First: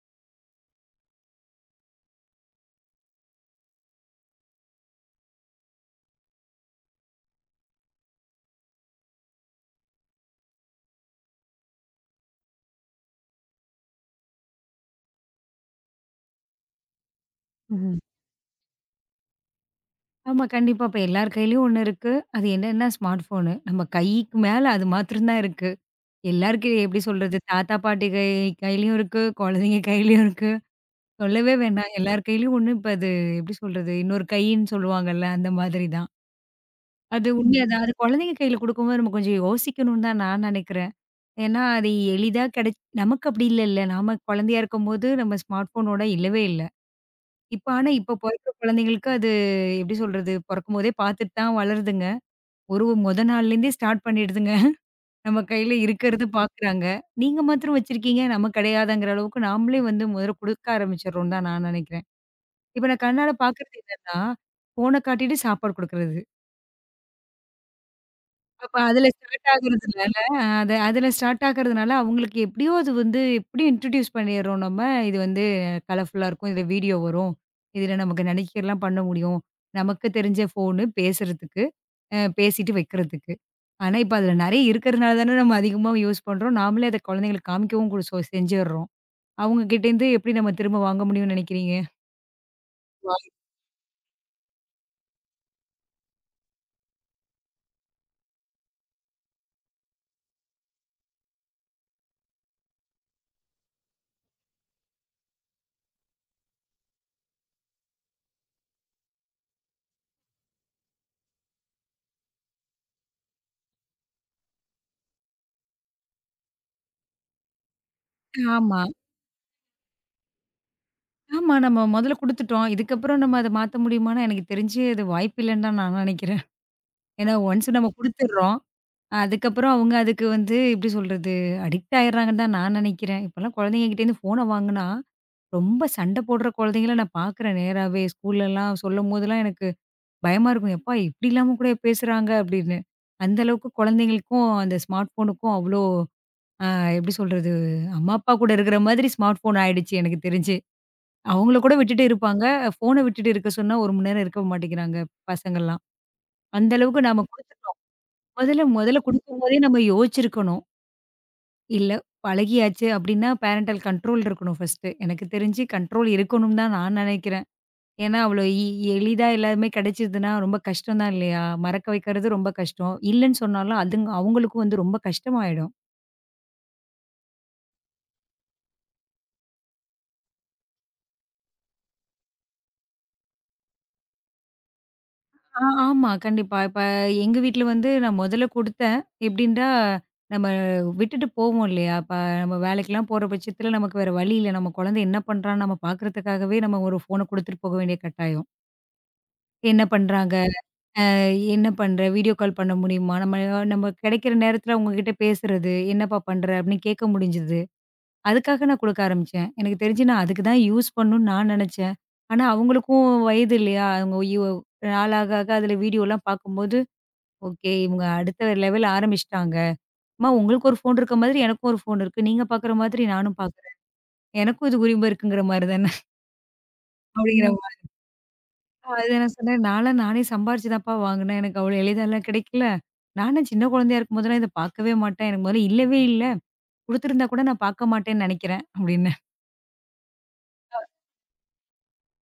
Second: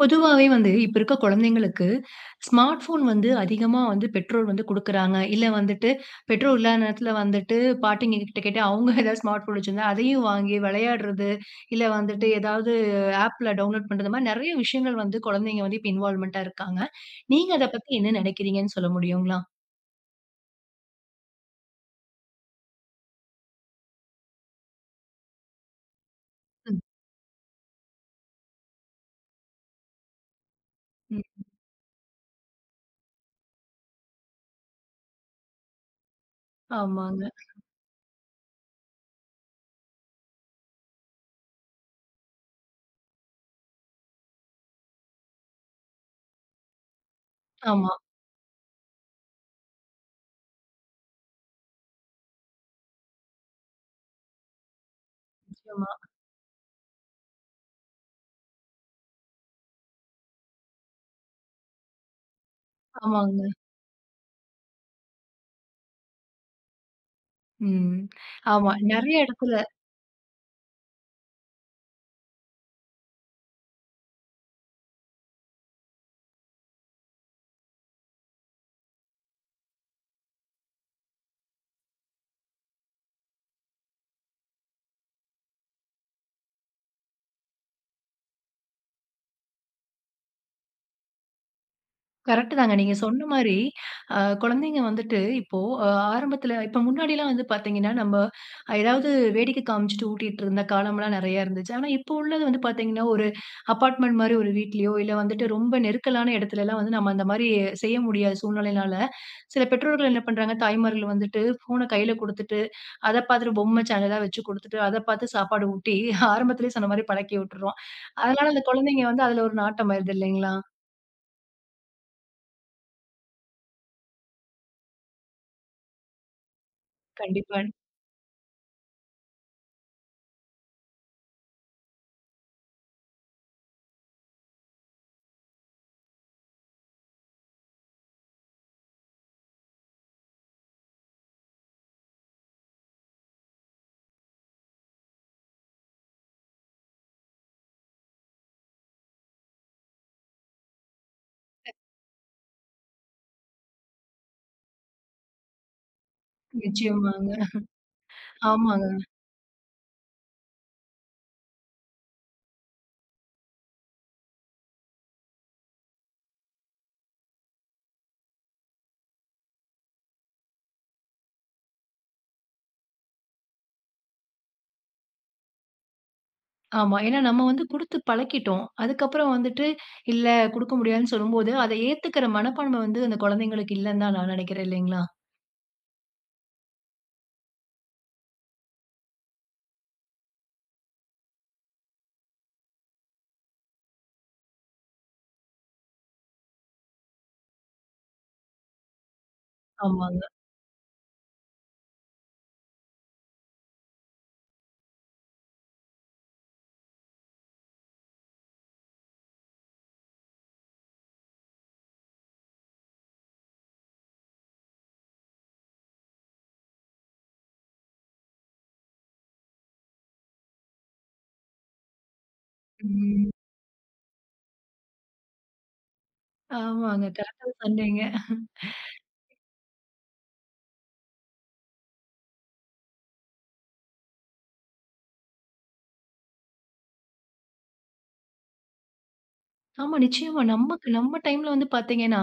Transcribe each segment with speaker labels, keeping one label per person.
Speaker 1: பொதுவாவே வந்து, இப்ப இருக்க குழந்தைங்களுக்கு ஸ்மார்ட் ஃபோன் வந்து அதிகமா வந்து பெற்றோர் வந்து குடுக்குறாங்க. இல்ல வந்துட்டு பெற்றோர் இல்லாத நேரத்துல வந்துட்டு பாட்டிங்க கிட்ட கேட்டு அவங்க ஏதாவது ஸ்மார்ட் ஃபோன் வச்சிருந்தா, அதையும் வாங்கி விளையாடுறது, இல்ல வந்துட்டு ஏதாவது ஆப்ல டவுன்லோட் பண்றது மாரி நெறைய விஷயங்கள் வந்து குழந்தைங்க வந்து இப்ப இன்வால்வ்மென்ட்டா இருக்காங்க. நீங்க அத பத்தி
Speaker 2: ம்ஹ்ம்.
Speaker 1: என்ன நினைக்கிறீங்கன்னு சொல்ல முடியுங்களா?
Speaker 2: ஆமா, கண்டிப்பா. இப்ப எல்லார் கையிலயும் ஒண்ணு இருக்கு. அது என்னன்னா ஸ்மார்ட் ஃபோனு. நம்ம கைக்கு மேல அது மாத்திரம் தான் இருக்கு. எல்லாருக்கு
Speaker 1: ம்,
Speaker 2: எப்படி சொல்றது? தாத்தா, பாட்டி கையிலயும் இருக்கு. குழந்தைங்க கையிலயும் இருக்கு.
Speaker 1: ம்.
Speaker 2: சொல்லவே வேண்டாம். எல்லார் கையிலயும் ஒண்ணு இப்ப அது எப்படி சொல்றது? இன்னொரு கைன்னு சொல்லுவாங்கல்ல, அந்த மாதிரி தான்.
Speaker 1: ஆமாங்க.
Speaker 2: அது உண்மையா தான். அது குழந்தைங்க கையில குடுக்கும்போது நம்ம கொஞ்சம் யோசிக்கணும்னு தான் நான் நெனைக்கிறேன். ஏன்னா, அது எளிதா நமக்கு அப்படி இல்லல்ல. நாம குழந்தையா இருக்கும்போது நம்ம ஸ்மார்ட் ஃபோனோட இல்லவே இல்ல. ஆனா
Speaker 1: ஆமா.
Speaker 2: இப்ப பொறக்கிற குழந்தைங்களுக்கு அது எப்படி சொல்றது? பொறக்கும்போதே பார்த்துட்டு தான் வளருதுங்க. ஒரு மொத நாள்லேருந்தே ஸ்டார்ட் பண்ணிடுதுங்க. நம்ம கையில
Speaker 1: நிச்சயமா.
Speaker 2: இருக்கிறது பார்க்குறாங்க. நீங்க மாத்திரம் வச்சிருக்கீங்க, நம்ம கிடையாதுங்கிற அளவுக்கு நாமளே வந்து முதல்ல குடுக்க ஆரம்பிச்சுடுறோம்னு தான் நான் நினைக்கிறேன். இப்ப நான் கண்ணால
Speaker 1: ஆமாங்க.
Speaker 2: பார்க்குறது என்னன்னா, ஃபோன காட்டிட்டு சாப்பாடு குடுக்குறது.
Speaker 1: ம். ஆமா.
Speaker 2: அப்ப அதுல
Speaker 1: நெறைய
Speaker 2: ஸ்டார்ட்
Speaker 1: இடத்துல
Speaker 2: ஆகுறதுனால அது அதுல ஸ்டார்ட் ஆகுறதுனால அவங்களுக்கு எப்படியோ அது வந்து எப்படியும் இன்ட்ரோடியூஸ் பண்ணிடுறோம் நம்ம. இது வந்து கலர்ஃபுல்லா இருக்கும். இதுல வீடியோ வரும். இதுல நமக்கு நினைக்கிறலாம் பண்ண முடியும். நமக்கு தெரிஞ்ச ஃபோனு பேசுறதுக்கு. பேசிட்டு வைக்கிறதுக்கு. ஆனா, இப்ப அதுல நெறைய இருக்கிறனால தானே நம்ம அதிகமா யூஸ் பண்றோம். நாமளே அத குழந்தைங்களுக்கு காமிக்கவும் கூட செஞ்சுர்றோம். அவங்க கிட்டேருந்து எப்படி நம்ம திரும்ப வாங்க முடியும்னு நெனைக்கிறீங்க?
Speaker 1: கரெக்ட் தாங்க. நீங்க சொன்ன மாரி, அ குழந்தைங்க வந்துட்டு இப்போ அ ஆரம்பத்தில இப்ப முன்னாடிலாம் வந்து பார்த்தீங்கன்னா, நம்ம ஏதாவது வேடிக்கை காமிச்சுட்டு ஊட்டிட்டு இருந்த காலம்லாம் நெறையா இருந்துச்சு. ஆனா, இப்போ உள்ளது வந்து பார்த்தீங்கன்னா, ஒரு அபார்ட்மெண்ட் மாரி ஒரு வீட்லயோ, இல்ல வந்துட்டு ரொம்ப நெருக்கலான இடத்துலலாம் வந்து நம்ம அந்த மாரி செய்ய முடியாத சூழ்நிலையினால, சில பெற்றோர்கள் என்ன பண்றாங்க, தாய்மார்கள் வந்துட்டு ஃபோன கையில குடுத்துட்டு, அத பார்த்துட்டு பொம்மை சேனலா வச்சு குடுத்துட்டு, அத பார்த்து சாப்பாடு ஊட்டி, ஆரம்பத்திலேயே சொன்ன மாரி பழக்கி விட்டுறோம். அதனால அந்த
Speaker 2: ஆமா.
Speaker 1: குழந்தைங்க வந்து அதில ஒரு நாட்டம் ஆயிருது இல்லைங்களா?
Speaker 2: ஆமா. நம்ம முதல்ல குடுத்துட்டோம். இதுக்கப்புறம் நம்ம அத மாத்த முடியுமான்னா, எனக்கு தெரிஞ்சு அது வாய்ப்பில்லன்னு தான் நான் நெனைக்கிறேன். ஏன்னா,
Speaker 1: கண்டிப்பா.
Speaker 2: ஒன்ஸ் நம்ம குடுத்துர்றோம். அதுக்கப்புறம் அவங்க அதுக்கு வந்து எப்படி சொல்றது? அடிக்ட் ஆயிடுறாங்கன்னு தான் நான் நெனைக்கிறேன். இப்பலாம் குழந்தைங்க கிட்டேருந்து ஃபோன வாங்குனா, ரொம்ப சண்டை போடுற குழந்தைங்கள நான் பார்க்குறேன் நேராவே. ஸ்கூல்லலாம் சொல்லும்போதெல்லாம் எனக்கு பயமா இருக்கும். "எப்பா! இப்படிலாமா கூட பேசுறாங்க?" அப்படின்னு. அந்த அளவுக்கு குழந்தைங்களுக்கும் அந்த ஸ்மார்ட் ஃபோனுக்கும் அவ்ளோ அ எப்படி சொல்றது? அம்மா, அப்பா கூட இருக்கிற மாதிரி ஸ்மார்ட் ஃபோன் ஆயிடுச்சு எனக்கு தெரிஞ்சு. அவங்கள கூட விட்டுட்டு இருப்பாங்க. ஃபோன விட்டுட்டு இருக்க சொன்னா 1 மணி நேரம் இருக்க மாட்டேங்கிறாங்க பசங்கள்லாம். அந்த அளவுக்கு நாம
Speaker 1: நிச்சயமாங்க.
Speaker 2: குடுத்து முதல்ல
Speaker 1: ஆமாங்க.
Speaker 2: முதல்ல குடுக்கும்போதே நம்ம யோசிச்சிருக்கணும். இல்ல பழகியாச்சு அப்படின்னா பேரன்டல் கண்ட்ரோல் இருக்கணும் ஃபர்ஸ்ட்டு. எனக்கு தெரிஞ்சு கண்ட்ரோல் இருக்கணும்னு தான் நான் நினைக்கிறேன். ஏன்னா, அவ்வளோ எளிதா எல்லாமே கிடைச்சதுன்னா, ரொம்ப கஷ்டம் தான் இல்லையா? மறக்க வைக்கிறது ரொம்ப கஷ்டம். இல்லன்னு சொன்னாலும் அவங்களுக்கும் வந்து ரொம்ப கஷ்டமாயிடும்.
Speaker 1: ஆமா. ஏன்னா நம்ம வந்து குடுத்து பழக்கிட்டோம். அதுக்கப்புறம் வந்துட்டு, இல்ல குடுக்க முடியாதுன்னு சொல்லும்போது, அத ஏத்துக்கிற மனப்பான்மை வந்து அந்த குழந்தைங்களுக்கு இல்லன்னு தான் நான் நினைக்கிறேன் இல்லைங்களா?
Speaker 2: ஆ ஆமா. கண்டிப்பா. இப்ப எங்க வீட்ல வந்து நான் முதல்ல குடுத்தேன். எப்படின்டா, நம்ம விட்டுட்டு போவோம் இல்லையா? இப்ப நம்ம வேலைக்கெல்லாம் போற பட்சத்தில நமக்கு வேற வழி இல்ல. நம்ம குழந்தை என்ன பண்றான்னு நம்ம பார்க்கறதுக்காகவே நம்ம ஒரு ஃபோன குடுத்துட்டு போக வேண்டிய கட்டாயம். என்ன
Speaker 1: ஆமாங்க.
Speaker 2: பண்றாங்க? என்ன பண்ற? வீடியோ கால் பண்ண முடியுமா? நம்ம நம்ம கிடைக்கிற நேரத்தில அவங்க கிட்ட பேசுறது, "என்னப்பா பண்ற?" அப்படின்னு கேட்க முடிஞ்சது. அதுக்காக நான் குடுக்க ஆரம்பிச்சேன். எனக்கு தெரிஞ்சு நான் அதுக்கு தான் யூஸ் பண்ணணும்னு நான் நெனச்சேன். ஆனா, அவங்களுக்கும் வயது இல்லையா? அவங்க நாளாக ஆக அதில வீடியோலாம் பார்க்கும்போது, ஓகே இவங்க அடுத்த லெவல் ஆரம்பிச்சுட்டாங்க. அம்மா உங்களுக்கு ஒரு ஃபோன் இருக்க மாதிரி எனக்கும் ஒரு ஃபோன் இருக்கு. நீங்க பார்க்குற மாதிரி
Speaker 1: ம்.
Speaker 2: நானும் பார்க்குறேன். எனக்கும் இதுக்கு உரிமை இருக்குங்கிற மாரி தானே
Speaker 1: ஆமாங்க. கரெக்ட்டா
Speaker 2: அப்படிங்கிற ம்.
Speaker 1: சொன்னீங்க.
Speaker 2: மாரி அது நான் சொன்னேன். நான்லாம் நானே சம்பாரிச்சு தான்ப்பா வாங்குனேன். எனக்கு அவ்வளோ எளிதாலாம் கிடைக்கல. நான்லாம் சின்ன குழந்தையா இருக்கும்போதெல்லாம் இத பார்க்கவே மாட்டேன். எனக்கு முதல்ல இல்லவே இல்ல. குடுத்துருந்தா கூட நான் பார்க்க மாட்டேன்னு நெனைக்கிறேன் அப்படின்னு.
Speaker 1: ஆமா நிச்சயமா. நமக்கு நம்ம டைம்ல வந்து பார்த்தீங்கன்னா,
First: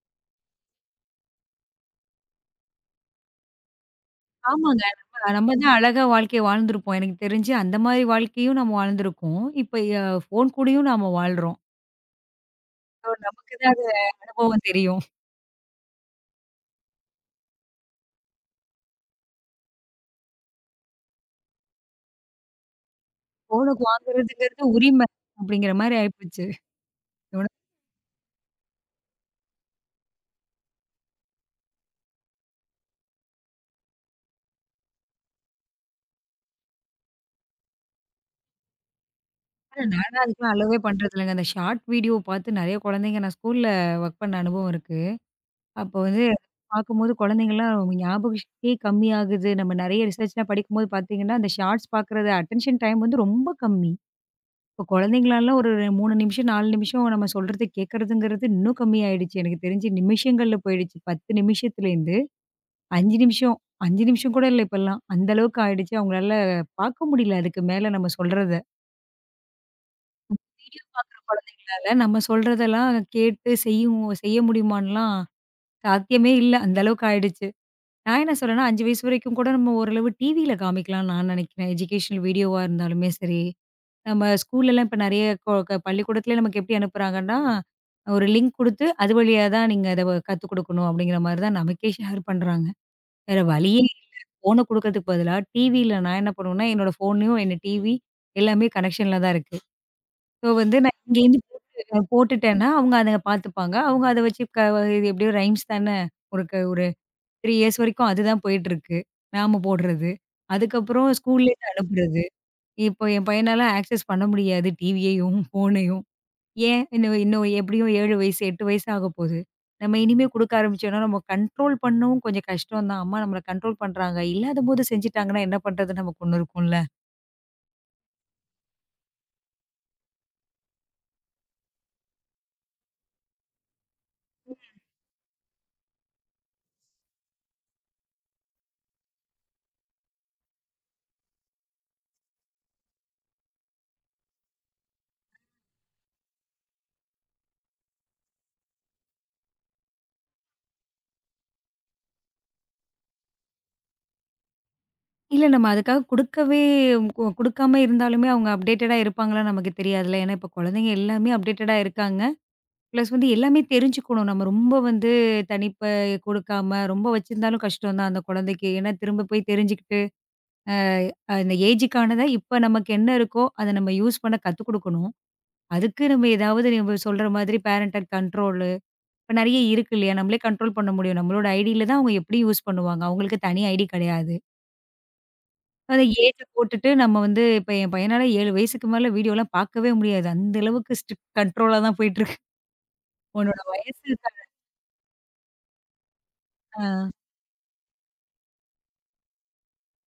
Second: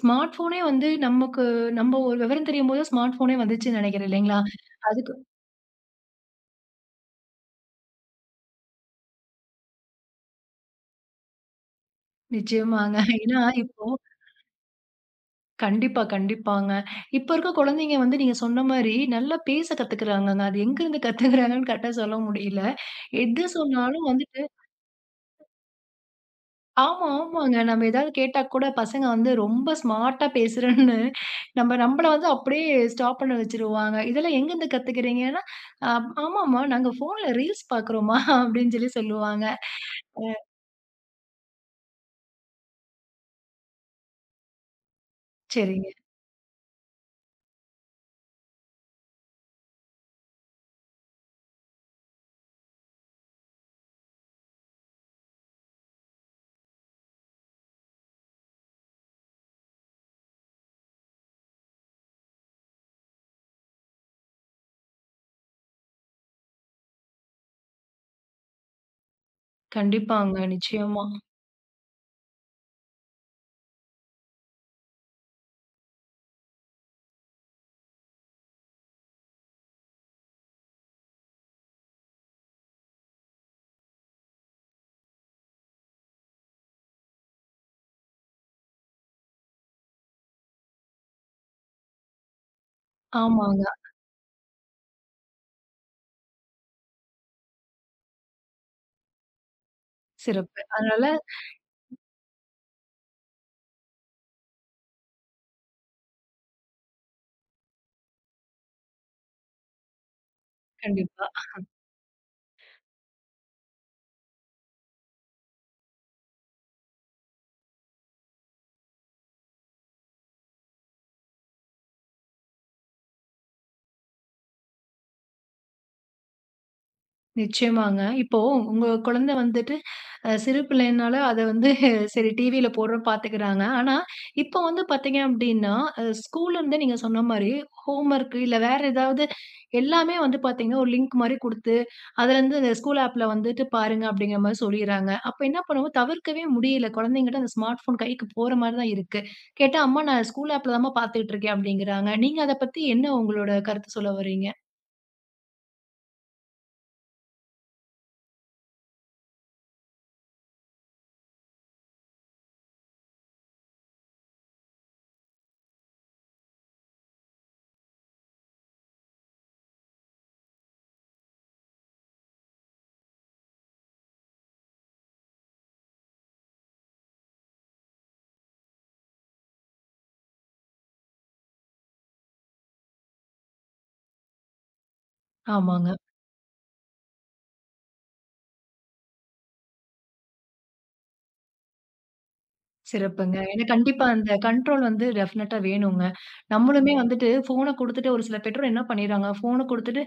Speaker 1: ஸ்மார்ட் ஃபோனே வந்து நமக்கு நம்ம ஒரு விவரம் தெரியும்போது ஸ்மார்ட் ஃபோனே வந்துச்சுன்னு நினைக்கிறேன் இல்லைங்களா?
Speaker 2: ஆமாங்க.
Speaker 1: அதுக்கு
Speaker 2: நம்ம நம்ம தான் அழகா வாழ்க்கைய வாழ்ந்திருப்போம். எனக்கு தெரிஞ்சு அந்த மாரி வாழ்க்கையும் நம்ம வாழ்ந்திருக்கோம். இப்ப ஃபோன் கூடயும் நாம வாழ்றோம்.
Speaker 1: நிச்சயமாங்க.
Speaker 2: சோ
Speaker 1: ஏன்னா
Speaker 2: நமக்கு தான்
Speaker 1: இப்போ
Speaker 2: அது அனுபவம் தெரியும்.
Speaker 1: கண்டிப்பா, கண்டிப்பாங்க. இப்ப இருக்க குழந்தைங்க வந்து நீங்க சொன்ன மாரி நல்லா பேச கத்துக்குறாங்கங்க. அது எங்கருந்து கத்துக்குறாங்கன்னு கரெக்ட்டா சொல்ல முடியல. எது
Speaker 2: ஃபோனுக்கு
Speaker 1: சொன்னாலும் வந்துட்டு
Speaker 2: வாங்குறதுங்கிறது உரிமை அப்படிங்கிற மாரி ஆயிப்போச்சு.
Speaker 1: ஆமா, ஆமாங்க.
Speaker 2: இவனுக்கு
Speaker 1: நம்ம ஏதாவது கேட்டா கூட பசங்க வந்து ரொம்ப ஸ்மார்ட்டா பேசுறேன்னு நம்மள வந்து அப்படியே ஸ்டாப் பண்ண வச்சுருவாங்க. இதெல்லாம் எங்கருந்து கத்துக்கிறீங்கன்னா, அ ஆமாம்மா நாங்க ஃபோன்ல ரீல்ஸ் பார்க்குறோம்மா அப்படின்னு சொல்லி சொல்லுவாங்க.
Speaker 2: நான்லாம் அதுக்கெல்லாம் அலோவே பண்றது இல்லங்க. அந்த ஷார்ட் வீடியோ பார்த்து நெறைய குழந்தைங்க நான் ஸ்கூல்ல ஒர்க் பண்ண அனுபவம் இருக்கு.
Speaker 1: சரிங்க.
Speaker 2: அப்போ வந்து பார்க்கும்போது குழந்தைங்கலாம் ஞாபக சக்தியே கம்மியாகுது. நம்ம நெறைய ரிசர்ச்லாம் படிக்கும்போது பார்த்தீங்கன்னா, அந்த ஷார்ட்ஸ் பார்க்குறது அட்டென்ஷன் டைம் வந்து ரொம்ப கம்மி. இப்போ குழந்தைங்களாலாம் ஒரு 3 நிமிஷம், 4 நிமிஷம் நம்ம சொல்றத கேட்கறதுங்கிறது இன்னும் கம்மியாயிடுச்சு. எனக்கு தெரிஞ்சு நிமிஷங்கள்ல போயிடுச்சு. 10 நிமிஷத்துலேருந்து 5 நிமிஷம் 5 நிமிஷம் கூட இல்ல இப்பல்லாம். அந்த அளவுக்கு ஆயிடுச்சு. அவங்களால பார்க்க முடியல அதுக்கு மேல நம்ம சொல்றத.
Speaker 1: கண்டிப்பாங்க.
Speaker 2: வீடியோ
Speaker 1: நிச்சயமா.
Speaker 2: பார்க்குற குழந்தைங்களால நம்ம சொல்றதெல்லாம் கேட்டு செய்ய முடியுமான்லாம் சாத்தியமே இல்ல. அந்த அளவுக்கு ஆயிடுச்சு. நான் என்ன சொல்றேன்னா 5 வயசு வரைக்கும் கூட நம்ம ஓரளவு டிவியில காமிக்கலாம்னு நான் நினைக்கிறேன். எஜுகேஷனல் வீடியோவா இருந்தாலுமே சரி. நம்ம ஸ்கூல்லலாம் இப்ப நெறைய கொ க பள்ளிக்கூடத்திலே நமக்கு எப்படி அனுப்புறாங்கன்னா, ஒரு லிங்க் குடுத்து, அது வழியா தான் நீங்க அத கத்துக் குடுக்கணும் அப்படிங்கிற மாரி தான் நமக்கே ஷேர் பண்றாங்க. வேற
Speaker 1: ஆமாங்க.
Speaker 2: வழியே இல்ல. ஃபோன குடுக்கறதுக்கு பதிலா டிவியில நான் என்ன பண்ணுவேன்னா, என்னோட ஃபோன்லயும் என்ன டிவி எல்லாமே கனெக்ஷன்ல தான் இருக்கு. ஸோ
Speaker 1: சிறப்பு.
Speaker 2: வந்து நான்
Speaker 1: அதனால
Speaker 2: இங்கேருந்து போட்டு போட்டுட்டேன்னா, அவங்க அத பார்த்துப்பாங்க. அவங்க அத வச்சு இது எப்படியோ ரைம்ஸ் தானே. ஒரு 3 இயர்ஸ் வரைக்கும் அதுதான் போயிட்டுருக்கு. நாம போடுறது. அதுக்கப்புறம்
Speaker 1: கண்டிப்பா.
Speaker 2: ஸ்கூல்லேருந்து அனுப்புறது. இப்போ என் பையனால ஆக்சஸ் பண்ண முடியாது டிவியையும், ஃபோனையும். ஏன்? இன்னும் இன்னும் எப்படியும் 7 வயசு, 8 வயசு ஆகப்போது. நம்ம இனிமே குடுக்க ஆரம்பிச்சோம்னா, நம்ம கண்ட்ரோல் பண்ணவும் கொஞ்சம் கஷ்டம் தான். அம்மா நம்மள கண்ட்ரோல் பண்றாங்க. இல்லாதபோது செஞ்சுட்டாங்கன்னா என்ன பண்றது நமக்கு ஒண்ணு இருக்கும்ல.
Speaker 1: நிச்சயமாங்க. இப்போ உங்க குழந்தை வந்துட்டு சிறு பிள்ளைனால அத வந்து சரி டிவில போடுறோம் பார்த்துக்கிறாங்க. ஆனா, இப்போ வந்து பார்த்தீங்க அப்டின்னா, ஸ்கூல்லேருந்தே நீங்க சொன்ன மாரி ஹோம் ஒர்க் இல்ல வேற ஏதாவது எல்லாமே வந்து பார்த்தீங்கன்னா, ஒரு லிங்க் மாரி குடுத்து, அதுலேருந்து இந்த ஸ்கூல் ஆப்ல வந்துட்டு பாருங்க அப்படிங்கிற மாரி சொல்லிர்றாங்க. அப்ப என்ன பண்ணுவோம் தவிர்க்கவே முடியல. குழந்தைங்கட்ட அந்த ஸ்மார்ட் ஃபோன் கைக்கு போற மாரி தான் இருக்கு. கேட்டா, "அம்மா நான் ஸ்கூல் ஆப்ல தாம்மா பார்த்துக்கிட்டு இருக்கேன்" அப்படிங்கிறாங்க. நீங்க அத பத்தி என்ன உங்களோட கருத்து சொல்ல வர்றீங்க?
Speaker 2: இல்ல நம்ம அதுக்காக குடுக்கவே குடுக்காம இருந்தாலுமே அவங்க அப்டேட்டடா இருப்பாங்களான்னு நமக்கு தெரியாதுல்ல. ஏன்னா, இப்ப குழந்தைங்க எல்லாமே அப்டேட்டடா இருக்காங்க. பிளஸ் வந்து எல்லாமே தெரிஞ்சுக்கணும். நம்ம ரொம்ப வந்து தனிப்ப குடுக்காம ரொம்ப வச்சிருந்தாலும் கஷ்டம் தான் அந்த குழந்தைக்கு. ஏன்னா, திரும்ப போய் தெரிஞ்சுக்கிட்டு அ அந்த ஏஜுக்கானத இப்ப நமக்கு என்ன இருக்கோ, அத நம்ம யூஸ் பண்ண கத்துக் குடுக்கணும். அதுக்கு நம்ம ஏதாவது நம்ம சொல்ற மாதிரி பேரண்டல் கண்ட்ரோலு இப்ப நெறைய இருக்கு இல்லையா? நம்மளே கண்ட்ரோல் பண்ண முடியும். நம்மளோட ஐடியில தான் அவங்க எப்படி யூஸ் பண்ணுவாங்க. அவங்களுக்கு தனி ஐடி கிடையாது.
Speaker 1: ஆமாங்க.
Speaker 2: அத ஏஜ போட்டுட்டு நம்ம வந்து இப்ப என் பையனால 7 வயசுக்கு மேல வீடியோலாம் பார்க்கவே முடியாது. அந்த அளவுக்கு ஸ்ட்ரிக்ட் கண்ட்ரோலா தான் போயிட்டுருக்கு.
Speaker 1: சிறப்புங்க.
Speaker 2: உன்னோட
Speaker 1: ஏன்னா கண்டிப்பா
Speaker 2: வயசு
Speaker 1: அந்த கண்ட்ரோல் வந்து டெஃபினட்டா வேணுங்க.
Speaker 2: ஆ
Speaker 1: நம்மளுமே வந்துட்டு ஃபோன குடுத்துட்டு ஒரு சில பெற்றோர் என்ன பண்ணிர்றாங்க, ஃபோன குடுத்துட்டு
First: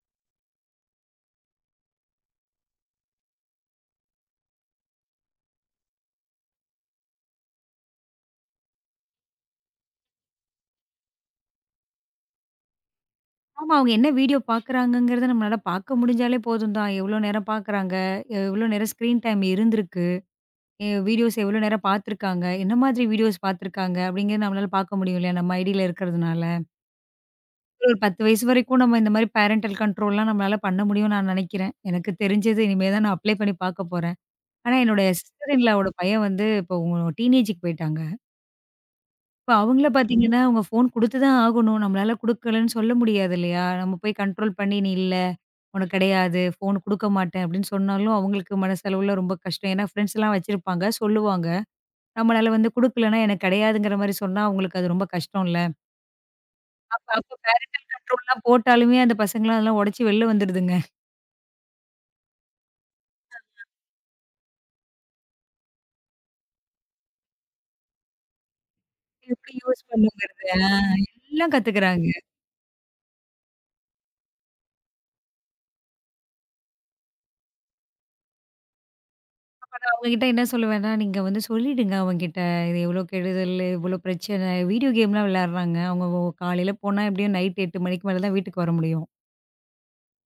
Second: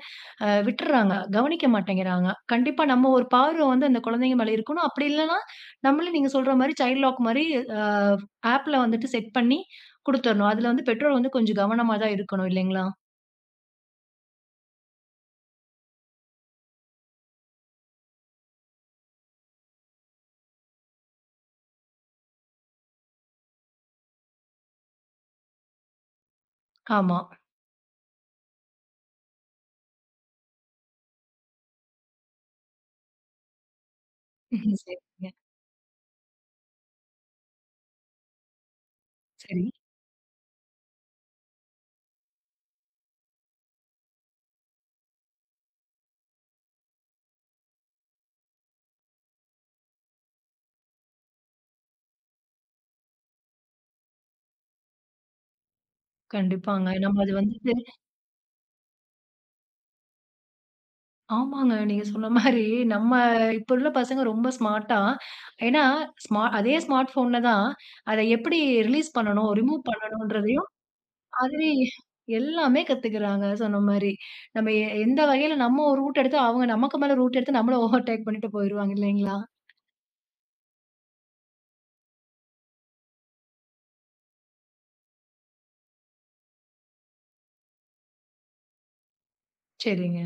Speaker 1: விட்டுர்றாங்க. கவனிக்க மாட்டேங்கிறாங்க. கண்டிப்பா நம்ம ஒரு பார்வ வந்து அந்த குழந்தைங்க மேல இருக்கணும். அப்படி இல்லன்னா, நம்மளே நீங்க சொல்ற மாரி சைல்ட் லாக் மாரி அ ஆப்ல வந்துட்டு செட் பண்ணி குடுத்துரணும். அதுல வந்து பெற்றோர் வந்து கொஞ்சம் கவனமா தான் இருக்கணும் இல்லைங்களா?
Speaker 2: ஆமா அவங்க என்ன வீடியோ பார்க்குறாங்கங்கிறத நம்மளால பார்க்க முடிஞ்சாலே போதும் தான். எவ்வளோ நேரம் பார்க்குறாங்க? எவ்வளோ நேரம் ஸ்க்ரீன் டைம் இருந்திருக்கு? வீடியோஸ் எவ்வளோ நேரம் பார்த்துருக்காங்க? என்ன மாதிரி வீடியோஸ் பார்த்துருக்காங்க? அப்படிங்கிறது நம்மளால பார்க்க முடியும் இல்லையா? நம்ம ஐடியில இருக்கிறதுனால.
Speaker 1: ஆமா.
Speaker 2: ஒரு 10 வயசு வரைக்கும் நம்ம இந்த மாரி பேரன்டல் கண்ட்ரோல்லாம் நம்மளால பண்ண முடியும்னு நான் நினைக்கிறேன். எனக்கு தெரிஞ்சது இனிமே தான் நான் அப்ளை பண்ணி பார்க்க போறேன். ஆனா
Speaker 1: ம்ஹ்ம்.
Speaker 2: என்னோட
Speaker 1: சரிங்க.
Speaker 2: சிஸ்டர் இன் லாவோட பையன் வந்து இப்போ அவங்க டீனேஜ்க்கு போயிட்டாங்க. இப்போ
Speaker 1: சரி.
Speaker 2: அவங்கள பார்த்தீங்கன்னா, அவங்க ஃபோன் குடுத்து தான் ஆகணும். நம்மளால குடுக்கலன்னு சொல்ல முடியாது இல்லையா? நம்ம போய் கண்ட்ரோல் பண்ணி, "நீ இல்ல, உனக்கு கிடையாது. ஃபோன் குடுக்க மாட்டேன்" அப்படின்னு சொன்னாலும் அவங்களுக்கு மனசளவுல ரொம்ப கஷ்டம். ஏன்னா ஃப்ரெண்ட்ஸ்லாம் வச்சிருப்பாங்க, சொல்லுவாங்க. நம்மளால வந்து குடுக்கலன்னா, எனக்கு கிடையாதுங்கிற மாரி சொன்னா, அவங்களுக்கு அது ரொம்ப கஷ்டம்ல.
Speaker 1: கண்டிப்பாங்க.
Speaker 2: அப்ப
Speaker 1: நம்ம அது
Speaker 2: அப்ப
Speaker 1: வந்து
Speaker 2: பேரண்டல் கண்ட்ரோல்லாம் போட்டாலுமே, அந்த பசங்கலாம் அதெல்லாம் உடைச்சு வெளில வந்துடுதுங்க.
Speaker 1: ஆமாங்க. நீங்க சொன்ன மாரி நம்ம இப்ப உள்ள பசங்க ரொம்ப ஸ்மார்ட்டா ஏன்னா, அதே ஸ்மார்ட் ஃபோன்ல தான் அத எப்படி ரிலீஸ் பண்ணணும்,
Speaker 2: எப்படி
Speaker 1: ரிமூவ்
Speaker 2: யூஸ் பண்ணணுங்கிறது.
Speaker 1: பண்ணணுன்றதையும்
Speaker 2: எல்லாம்
Speaker 1: அதுவே
Speaker 2: கத்துக்குறாங்க.
Speaker 1: எல்லாமே கத்துக்குறாங்க சொன்ன மாரி. நம்ம எந்த வகையில நம்ம ஒரு ரூட் எடுத்தா, அவங்க நமக்கு மேல ரூட் எடுத்து நம்மள ஓவர்டேக் பண்ணிட்டு போயிருவாங்க இல்லைங்களா?
Speaker 2: அப்ப நான் அவங்ககிட்ட என்ன சொல்லுவேன்னா, நீங்க வந்து சொல்லிடுங்க அவங்கிட்ட. இது எவ்வளோ கெடுதல், இவ்வளோ பிரச்சனை. வீடியோ கேம்லாம் விளையாடுறாங்க. அவங்க காலையில போனா எப்படியும் நைட் 8 மணிக்கு மேல தான் வீட்டுக்கு வர முடியும்.
Speaker 1: சரிங்க.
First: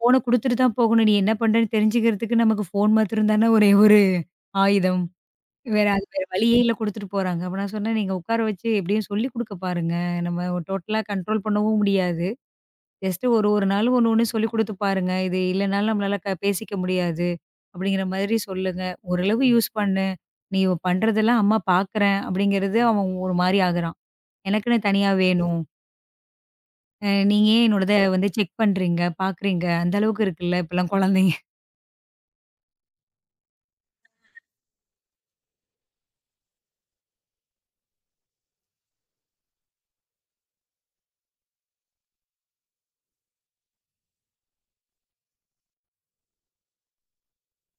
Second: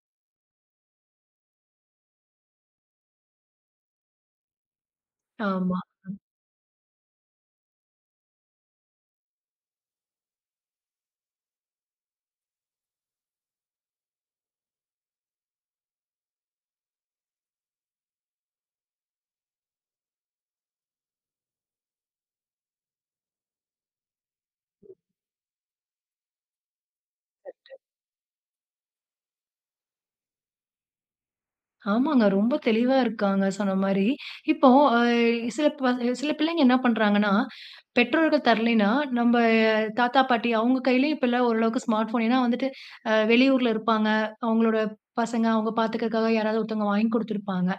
Speaker 2: ஃபோன குடுத்துட்டு தான் போகணும். நீ என்ன பண்றன்னு தெரிஞ்சுக்கிறதுக்கு நமக்கு ஃபோன் மாத்திரம் தானே ஒரே ஒரு ஆயுதம்.
Speaker 1: ஆமா.
Speaker 2: வேற வழியே இல்ல குடுத்துட்டு போறாங்க. அப்ப நான் சொன்னேன், "நீங்க உட்கார வச்சு எப்படியும் சொல்லிக் குடுக்க பாருங்க. நம்ம டோட்டலா கண்ட்ரோல் பண்ணவும் முடியாது. ஜஸ்ட் ஒரு ஒரு நாள் ஒண்ணு ஒண்ணு சொல்லிக் குடுத்து பாருங்க. இது இல்லனாலும் நம்மளால பேசிக்க முடியாது." அப்படிங்கிற மாதிரி சொல்லுங்க. "ஓரளவு யூஸ் பண்ணு. நீ இவ பண்றதெல்லாம் அம்மா பார்க்குறேன்." அப்படிங்கிறது அவன் ஒரு மாரி ஆகுறான். "எனக்குன்னு தனியா வேணும். நீங்க ஏன் என்னோடத வந்து செக் பண்றீங்க? பார்க்குறீங்க? அந்த அளவுக்கு இருக்குல்ல இப்பலாம் குழந்தைங்க."
Speaker 1: ஆமாங்க. ரொம்ப தெளிவா இருக்காங்க சொன்ன மாரி. இப்போ அ சில ப சில பிள்ளைங்க என்ன பண்றாங்கன்னா, பெற்றோர்கள் தரலைன்னா, நம்ப தாத்தா, பாட்டி அவங்க கையிலயும் இப்பல்லாம் ஓரளவுக்கு ஸ்மார்ட் ஃபோன். ஏன்னா வந்துட்டு வெளியூர்ல இருப்பாங்க. அவங்களோட பசங்க அவங்க பாத்துக்கறக்காக யாராவது ஒருத்தவங்க வாங்கி குடுத்துருப்பாங்க.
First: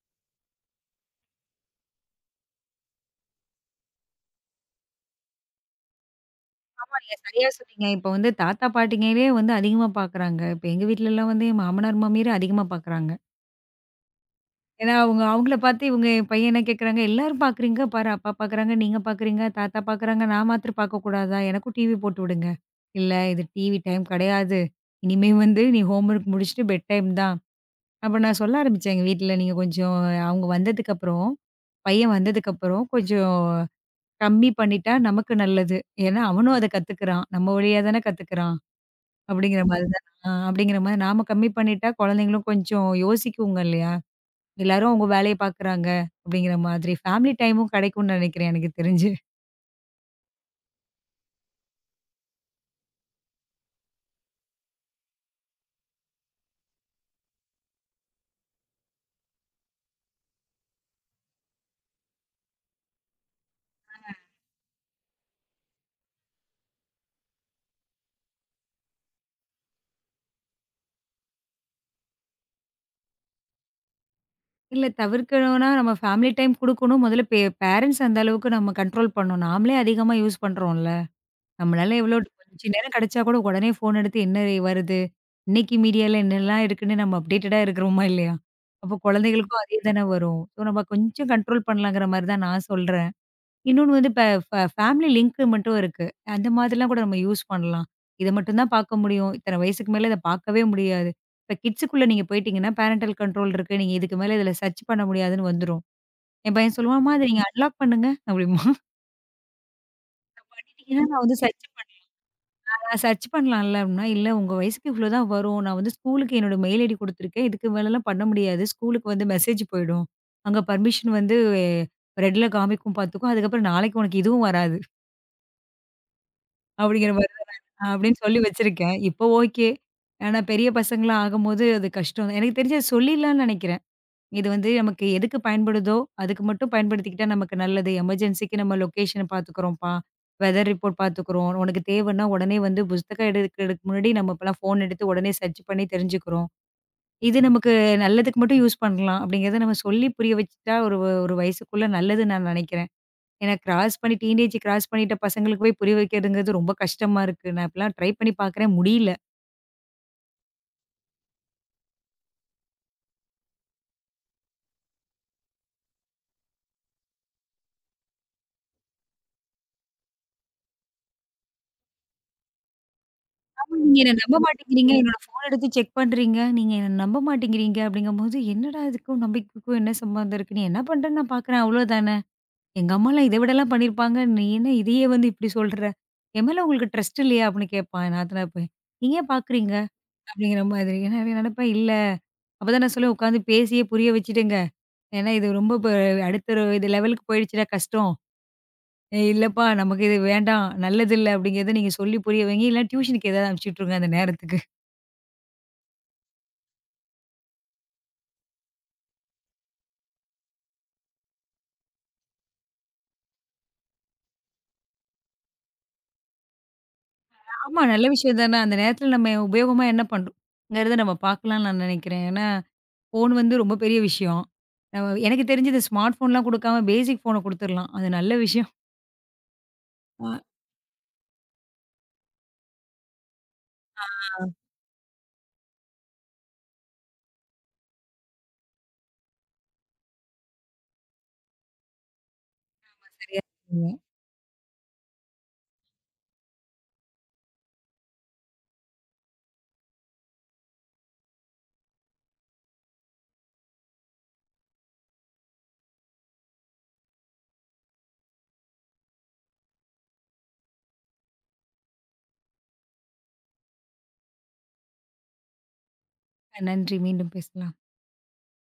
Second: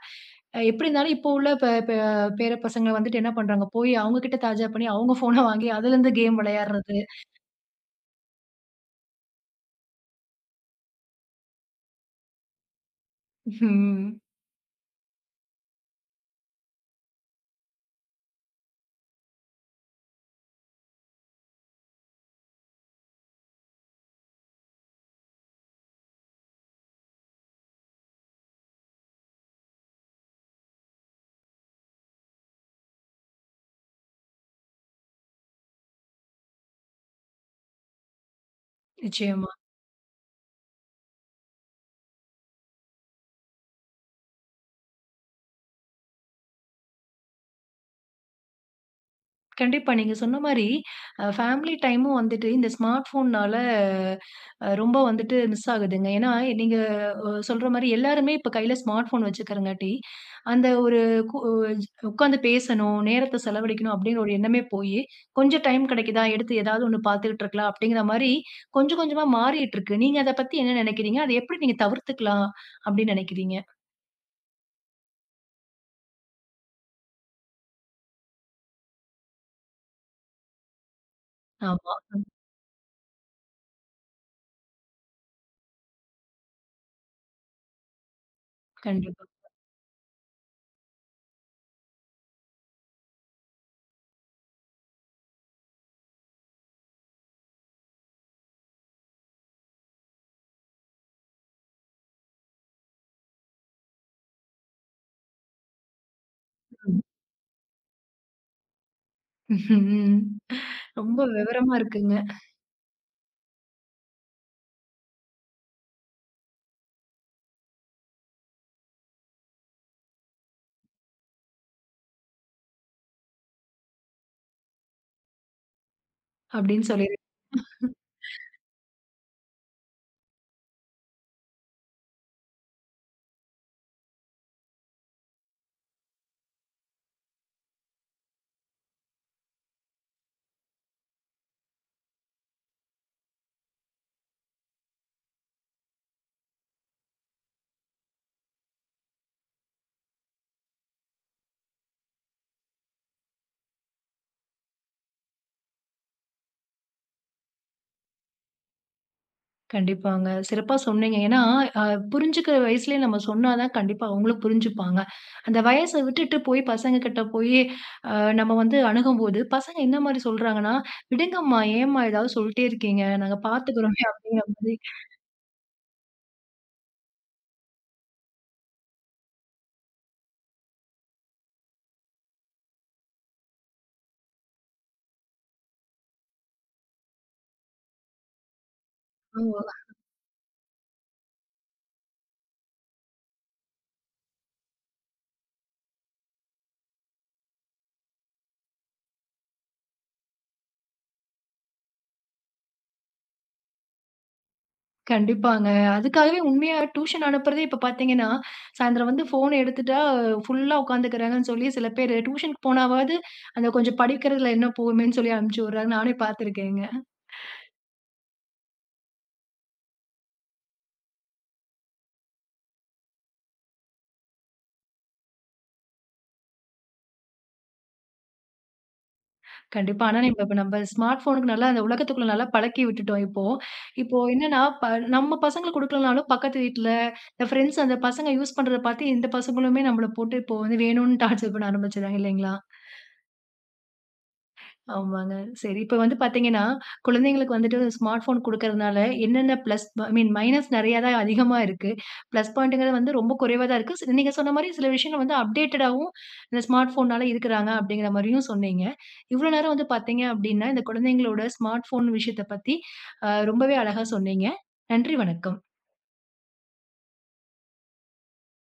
Speaker 1: எப்படி இருந்தாலும் இப்போ உள்ள ப ப பேர பசங்க வந்துட்டு என்ன பண்றாங்க, போய் அவங்க கிட்ட தாஜா பண்ணி அவங்க ஃபோன வாங்கி அதுலருந்து கேம் விளையாடுறது.
Speaker 2: நீங்க சரியா சொன்னீங்க. இப்ப வந்து தாத்தா, பாட்டிங்களே வந்து அதிகமா பார்க்குறாங்க. இப்ப எங்க வீட்லலாம் வந்து என் மாமனார், மாமியார் அதிகமா பார்க்குறாங்க.
Speaker 1: ம்.
Speaker 2: ஏன்னா அவங்க அவங்கள பார்த்து இவங்க என் பையன் என்ன கேட்குறாங்க, "எல்லாரும் பார்க்குறீங்க பாரு. அப்பா பார்க்குறாங்க, நீங்க பார்க்குறீங்க, தாத்தா பார்க்குறாங்க. நான் மாத்திரம் பார்க்கக்கூடாதா? எனக்கும் டிவி போட்டு விடுங்க." "இல்ல இது டிவி டைம் கிடையாது. இனிமே வந்து நீ ஹோம் ஒர்க் முடிச்சுட்டு பெட் டைம் தான்." அப்ப நான் சொல்ல ஆரம்பிச்சேன் எங்க வீட்ல, "நீங்க கொஞ்சம் அவங்க வந்ததுக்கப்புறம் பையன் வந்ததுக்கப்புறம் கொஞ்சம் கம்மி பண்ணிட்டா நமக்கு நல்லது. ஏன்னா அவனும் அத கத்துக்கிறான். நம்ம வழியா தானே கத்துக்கிறான்."
Speaker 1: நிச்சயமா.
Speaker 2: அப்படிங்கிற மாரி தான். அப்படிங்கிற மாரி நாம கம்மி பண்ணிட்டா, குழந்தைங்களும் கொஞ்சம் யோசிக்குங்க இல்லையா? எல்லாரும் அவங்க வேலைய பார்க்குறாங்க அப்படிங்கிற மாதிரி. ஃபேமிலி டைமும் கிடைக்கும்னு நினைக்கிறேன் எனக்கு தெரிஞ்சு.
Speaker 1: கண்டிப்பா. நீங்க சொன்ன மாரி ஃபேமிலி டைமும் வந்துட்டு இந்த ஸ்மார்ட் ஃபோன்னால ரொம்ப வந்துட்டு மிஸ் ஆகுதுங்க. ஏன்னா, நீங்க சொல்ற மாரி எல்லாருமே இப்ப கையில ஸ்மார்ட் ஃபோன் வச்சுக்கிறங்காட்டி, அந்த ஒரு கு உட்காந்து பேசணும், நேரத்த செலவழிக்கணும் அப்டிங்கிற ஒரு எண்ணமே போயி, கொஞ்சம் டைம் கிடைக்குதா, எடுத்து ஏதாவது ஒண்ணு பார்த்துக்கிட்டு இருக்கலாம் அப்டிங்கிற மாரி கொஞ்சம் கொஞ்சமா மாறிட்டுருக்கு. நீங்க அத பத்தி என்ன நெனைக்கிறீங்க? அத எப்படி நீங்க தவிர்த்துக்கலாம் அப்டின்னு நெனைக்கிறீங்க?
Speaker 2: இல்ல தவிர்க்கணும்னா நம்ம ஃபேமிலி டைம் குடுக்கணும். முதல்ல பேரண்ட்ஸ் அந்த அளவுக்கு நம்ம கண்ட்ரோல் பண்ணணும். நாமளே அதிகமா யூஸ் பண்றோம்ல.
Speaker 1: ஆமா,
Speaker 2: நம்மளால எவ்வளோ கொஞ்ச நேரம் கிடைச்சா கூட உடனே ஃபோன் எடுத்து என்ன வருது? இன்னைக்கு மீடியால என்னலாம் இருக்குன்னு நம்ம அப்டேட்டடா இருக்கிறோமா இல்லையா? அப்போ
Speaker 1: கண்டிப்பா.
Speaker 2: குழந்தைகளுக்கும் அதே தானே வரும். ஸோ நம்ம கொஞ்சம் கண்ட்ரோல் பண்ணலாங்கிற மாரி தான் நான் சொல்றேன். இன்னொன்னு வந்து இப்ப ஃபேமிலி லிங்க்கு மட்டும் இருக்கு. அந்த மாதிரிலாம் கூட நம்ம யூஸ் பண்ணலாம். இத மட்டும் தான் பார்க்க முடியும். இத்தன வயசுக்கு மேல இத பார்க்கவே முடியாது. இப்ப கிட்ஸுக்குள்ள நீங்க போயிட்டீங்கன்னா, பேரன்டல் கண்ட்ரோல் இருக்கு. நீங்க இதுக்கு மேல இதுல சர்ச் பண்ண முடியாதுன்னு வந்துரும். என் பையன் சொல்லுவான், அம்மா இத நீங்க அன்லாக் பண்ணுங்க அப்படிம்பான்.
Speaker 1: ம்.
Speaker 2: அத பண்ணிட்டீங்கன்னா
Speaker 1: ரொம்ப
Speaker 2: நான் வந்து சர்ச்
Speaker 1: விவரமா
Speaker 2: பண்ணலாம்.
Speaker 1: இருக்குங்க.
Speaker 2: நான் சர்ச் பண்ணலாம்ல அப்படின்னா, இல்ல உங்க வயசுக்கு இவ்வளோ தான் வரும். நான் வந்து ஸ்கூலுக்கு என்னோட மெயில் ஐடி குடுத்துருக்கேன். இதுக்கு மேலலாம் பண்ண முடியாது. ஸ்கூலுக்கு வந்து மெசேஜ் போயிடும். அங்க பர்மிஷன் வந்து ரெட்ல காமிக்கும் பார்த்துக்கோ. அதுக்கப்புறம் நாளைக்கு உனக்கு இதுவும் வராது.
Speaker 1: அப்டின்னு சொல்லி
Speaker 2: அப்படிங்கிற மாரி தான் நான் அப்படின்னு சொல்லி வச்சிருக்கேன். இப்போ ஓகே. ஆனா பெரிய பசங்கலாம் ஆகும்போது அது கஷ்டம். எனக்கு தெரிஞ்சு அது சொல்லிடலாம்னு நெனைக்கிறேன். இது வந்து நமக்கு எதுக்கு பயன்படுதோ, அதுக்கு மட்டும் பயன்படுத்திக்கிட்டா நமக்கு நல்லது. எமர்ஜென்சிக்கு நம்ம லொகேஷன பார்த்துக்குறோம்ப்பா. வெதர் ரிப்போர்ட் பார்த்துக்குறோம். உனக்கு தேவைன்னா உடனே வந்து புஸ்தகம் எடுக்கிறதுக்கு முன்னாடி நம்ம இப்பலாம் ஃபோன் எடுத்து உடனே சர்ச் பண்ணி தெரிஞ்சுக்கிறோம். இது நமக்கு நல்லதுக்கு மட்டும் யூஸ் பண்ணலாம். அப்படிங்கிறத நம்ம சொல்லி புரிய வச்சுட்டா ஒரு ஒரு வயசுக்குள்ள நல்லதுன்னு நான் நெனைக்கிறேன். ஏன்னா கிராஸ் பண்ணி டீனேஜ் கிராஸ் பண்ணிட்ட பசங்களுக்கு போய் புரிய வைக்கிறதுங்கிறது ரொம்ப கஷ்டமா இருக்கு. நான் இப்பலாம் ட்ரை பண்ணி பார்க்குறேன் முடியல.
Speaker 1: கண்டிப்பாங்க. சிறப்பா சொன்னீங்க. ஏன்னா, அ புரிஞ்சுக்கிற வயசுலயே நம்ம சொன்னா தான் கண்டிப்பா அவங்களும் புரிஞ்சுப்பாங்க. அந்த வயச விட்டுட்டு போய் பசங்க கிட்ட போயி, அ நம்ம வந்து அணுகும்போது, பசங்க என்ன மாரி சொல்றாங்கன்னா, "விடுங்கம்மா, ஏம்மா ஏதாவது சொல்ட்டே இருக்கீங்க? நாங்க
Speaker 2: ஆமா. நீங்க
Speaker 1: பார்த்துக்கிறோமே"
Speaker 2: என்ன நம்ப
Speaker 1: அப்படிங்கிற மாரி
Speaker 2: மாட்டேங்கிறீங்க. ம். என்னோட ஃபோன் எடுத்து செக் பண்றீங்க. நீங்க என்ன நம்ப மாட்டேங்கிறீங்க அப்படிங்கும்போது, என்னடா இதுக்கும் நம்பிக்கைக்கும் என்ன சம்பந்தம் இருக்கு? நீ என்ன பண்றன்னு நான் பார்க்குறேன் அவ்வளோதானே. எங்க அம்மாலாம் இத விடலாம் பண்ணியிருப்பாங்க. நீ என்ன இதையே வந்து இப்படி சொல்ற? என் மேல உங்களுக்கு ட்ரஸ்ட் இல்லையா? அப்படின்னு கேட்பான் என் நாத்தனார் பையன். நீங்க ஏன்
Speaker 1: ஆமா.
Speaker 2: பார்க்குறீங்க? அப்படிங்கிற மாதிரி. ஏன்னா நான் நினைப்பேன் இல்ல. அப்பதான் நான் சொல்லுவேன் உட்காந்து பேசியே புரிய வச்சுட்டேங்க. ஏன்னா இது ரொம்ப இப்ப அடுத்த ஒரு இது லெவலுக்கு போயிடுச்சுடா கஷ்டம். ஏய் இல்லப்பா நமக்கு இது வேண்டாம். நல்லதில்ல அப்படிங்கிறத நீங்க சொல்லி புரிய வைங்க. இல்லன்னா டியூஷனுக்கு ஏதாவது அனுப்பிச்சு விட்ருங்க அந்த நேரத்துக்கு.
Speaker 1: கண்டிப்பாங்க. அதுக்காகவே உண்மையா டியூஷன் அனுப்புறதே இப்ப பார்த்தீங்கன்னா, சாயந்தரம் வந்து ஃபோன் எடுத்துட்டா ஃபுல்லா உட்காந்துக்கிறாங்கன்னு சொல்லி சில பேரு டியூஷனுக்கு போனாவாவது, அந்த கொஞ்சம் படிக்கிறதுல என்ன போகுமேன்னு சொல்லி அனுப்பிச்சு விடுறாங்க. நானே பார்த்துருக்கேங்க.
Speaker 2: ஆமா நல்ல விஷயம் தானே. அந்த நேரத்துல நம்ம உபயோகமா என்ன பண்றோம்ங்கிறத நம்ம பார்க்கலாம்னு நான் நினைக்கிறேன். ஏன்னா, ஃபோன் வந்து ரொம்ப பெரிய விஷயம். நம்ம எனக்கு தெரிஞ்சு இந்த ஸ்மார்ட் ஃபோன்லாம் குடுக்காம ஃபோன குடுத்துரலாம். அது நல்ல விஷயம்.
Speaker 1: கண்டிப்பா. ஆனா, இப்ப இப்ப நம்ம ஸ்மார்ட் ஃபோனுக்கு நல்லா அந்த உலகத்துக்குள்ள நல்லா பழக்கி விட்டுட்டோம் இப்போ. இப்போ என்னன்னா, நம்ம பசங்களுக்கு குடுக்கலனாலும் பக்கத்து வீட்ல, இந்த ஃப்ரெண்ட்ஸ் அந்த பசங்க யூஸ் பண்றத பாத்து, இந்த பசங்களுமே நம்மள போட்டு இப்போ வந்து வேணும்னு டார்ச்சர் பண்ண ஆரம்பிச்சுடுறாங்க இல்லைங்களா?
Speaker 2: சரியா சொன்னீங்க.
Speaker 1: ஆமாங்க. சரி. இப்ப வந்து பார்த்தீங்கன்னா, குழந்தைங்களுக்கு வந்துட்டு ஸ்மார்ட் ஃபோன் குடுக்கறதுனால என்னென்ன பிளஸ் ஐ மீன் மைனஸ் நெறையா தான் அதிகமா இருக்கு. பிளஸ் பாயிண்ட்ங்கிறது வந்து ரொம்ப குறைவா தான் இருக்கு. நீங்க சொன்ன மாரி சில விஷயங்கள் வந்து அப்டேட்டடாவும் இந்த ஸ்மார்ட் ஃபோனால இருக்கிறாங்க அப்படிங்கிற மாரியும் சொன்னீங்க. இவ்வளோ நேரம் வந்து பார்த்தீங்க அப்படின்னா, இந்த குழந்தைங்களோட ஸ்மார்ட் ஃபோன் விஷயத்த பத்தி ரொம்பவே அழகா சொன்னீங்க. நன்றி, வணக்கம்.
Speaker 2: நன்றி. மீண்டும் பேசலாம்.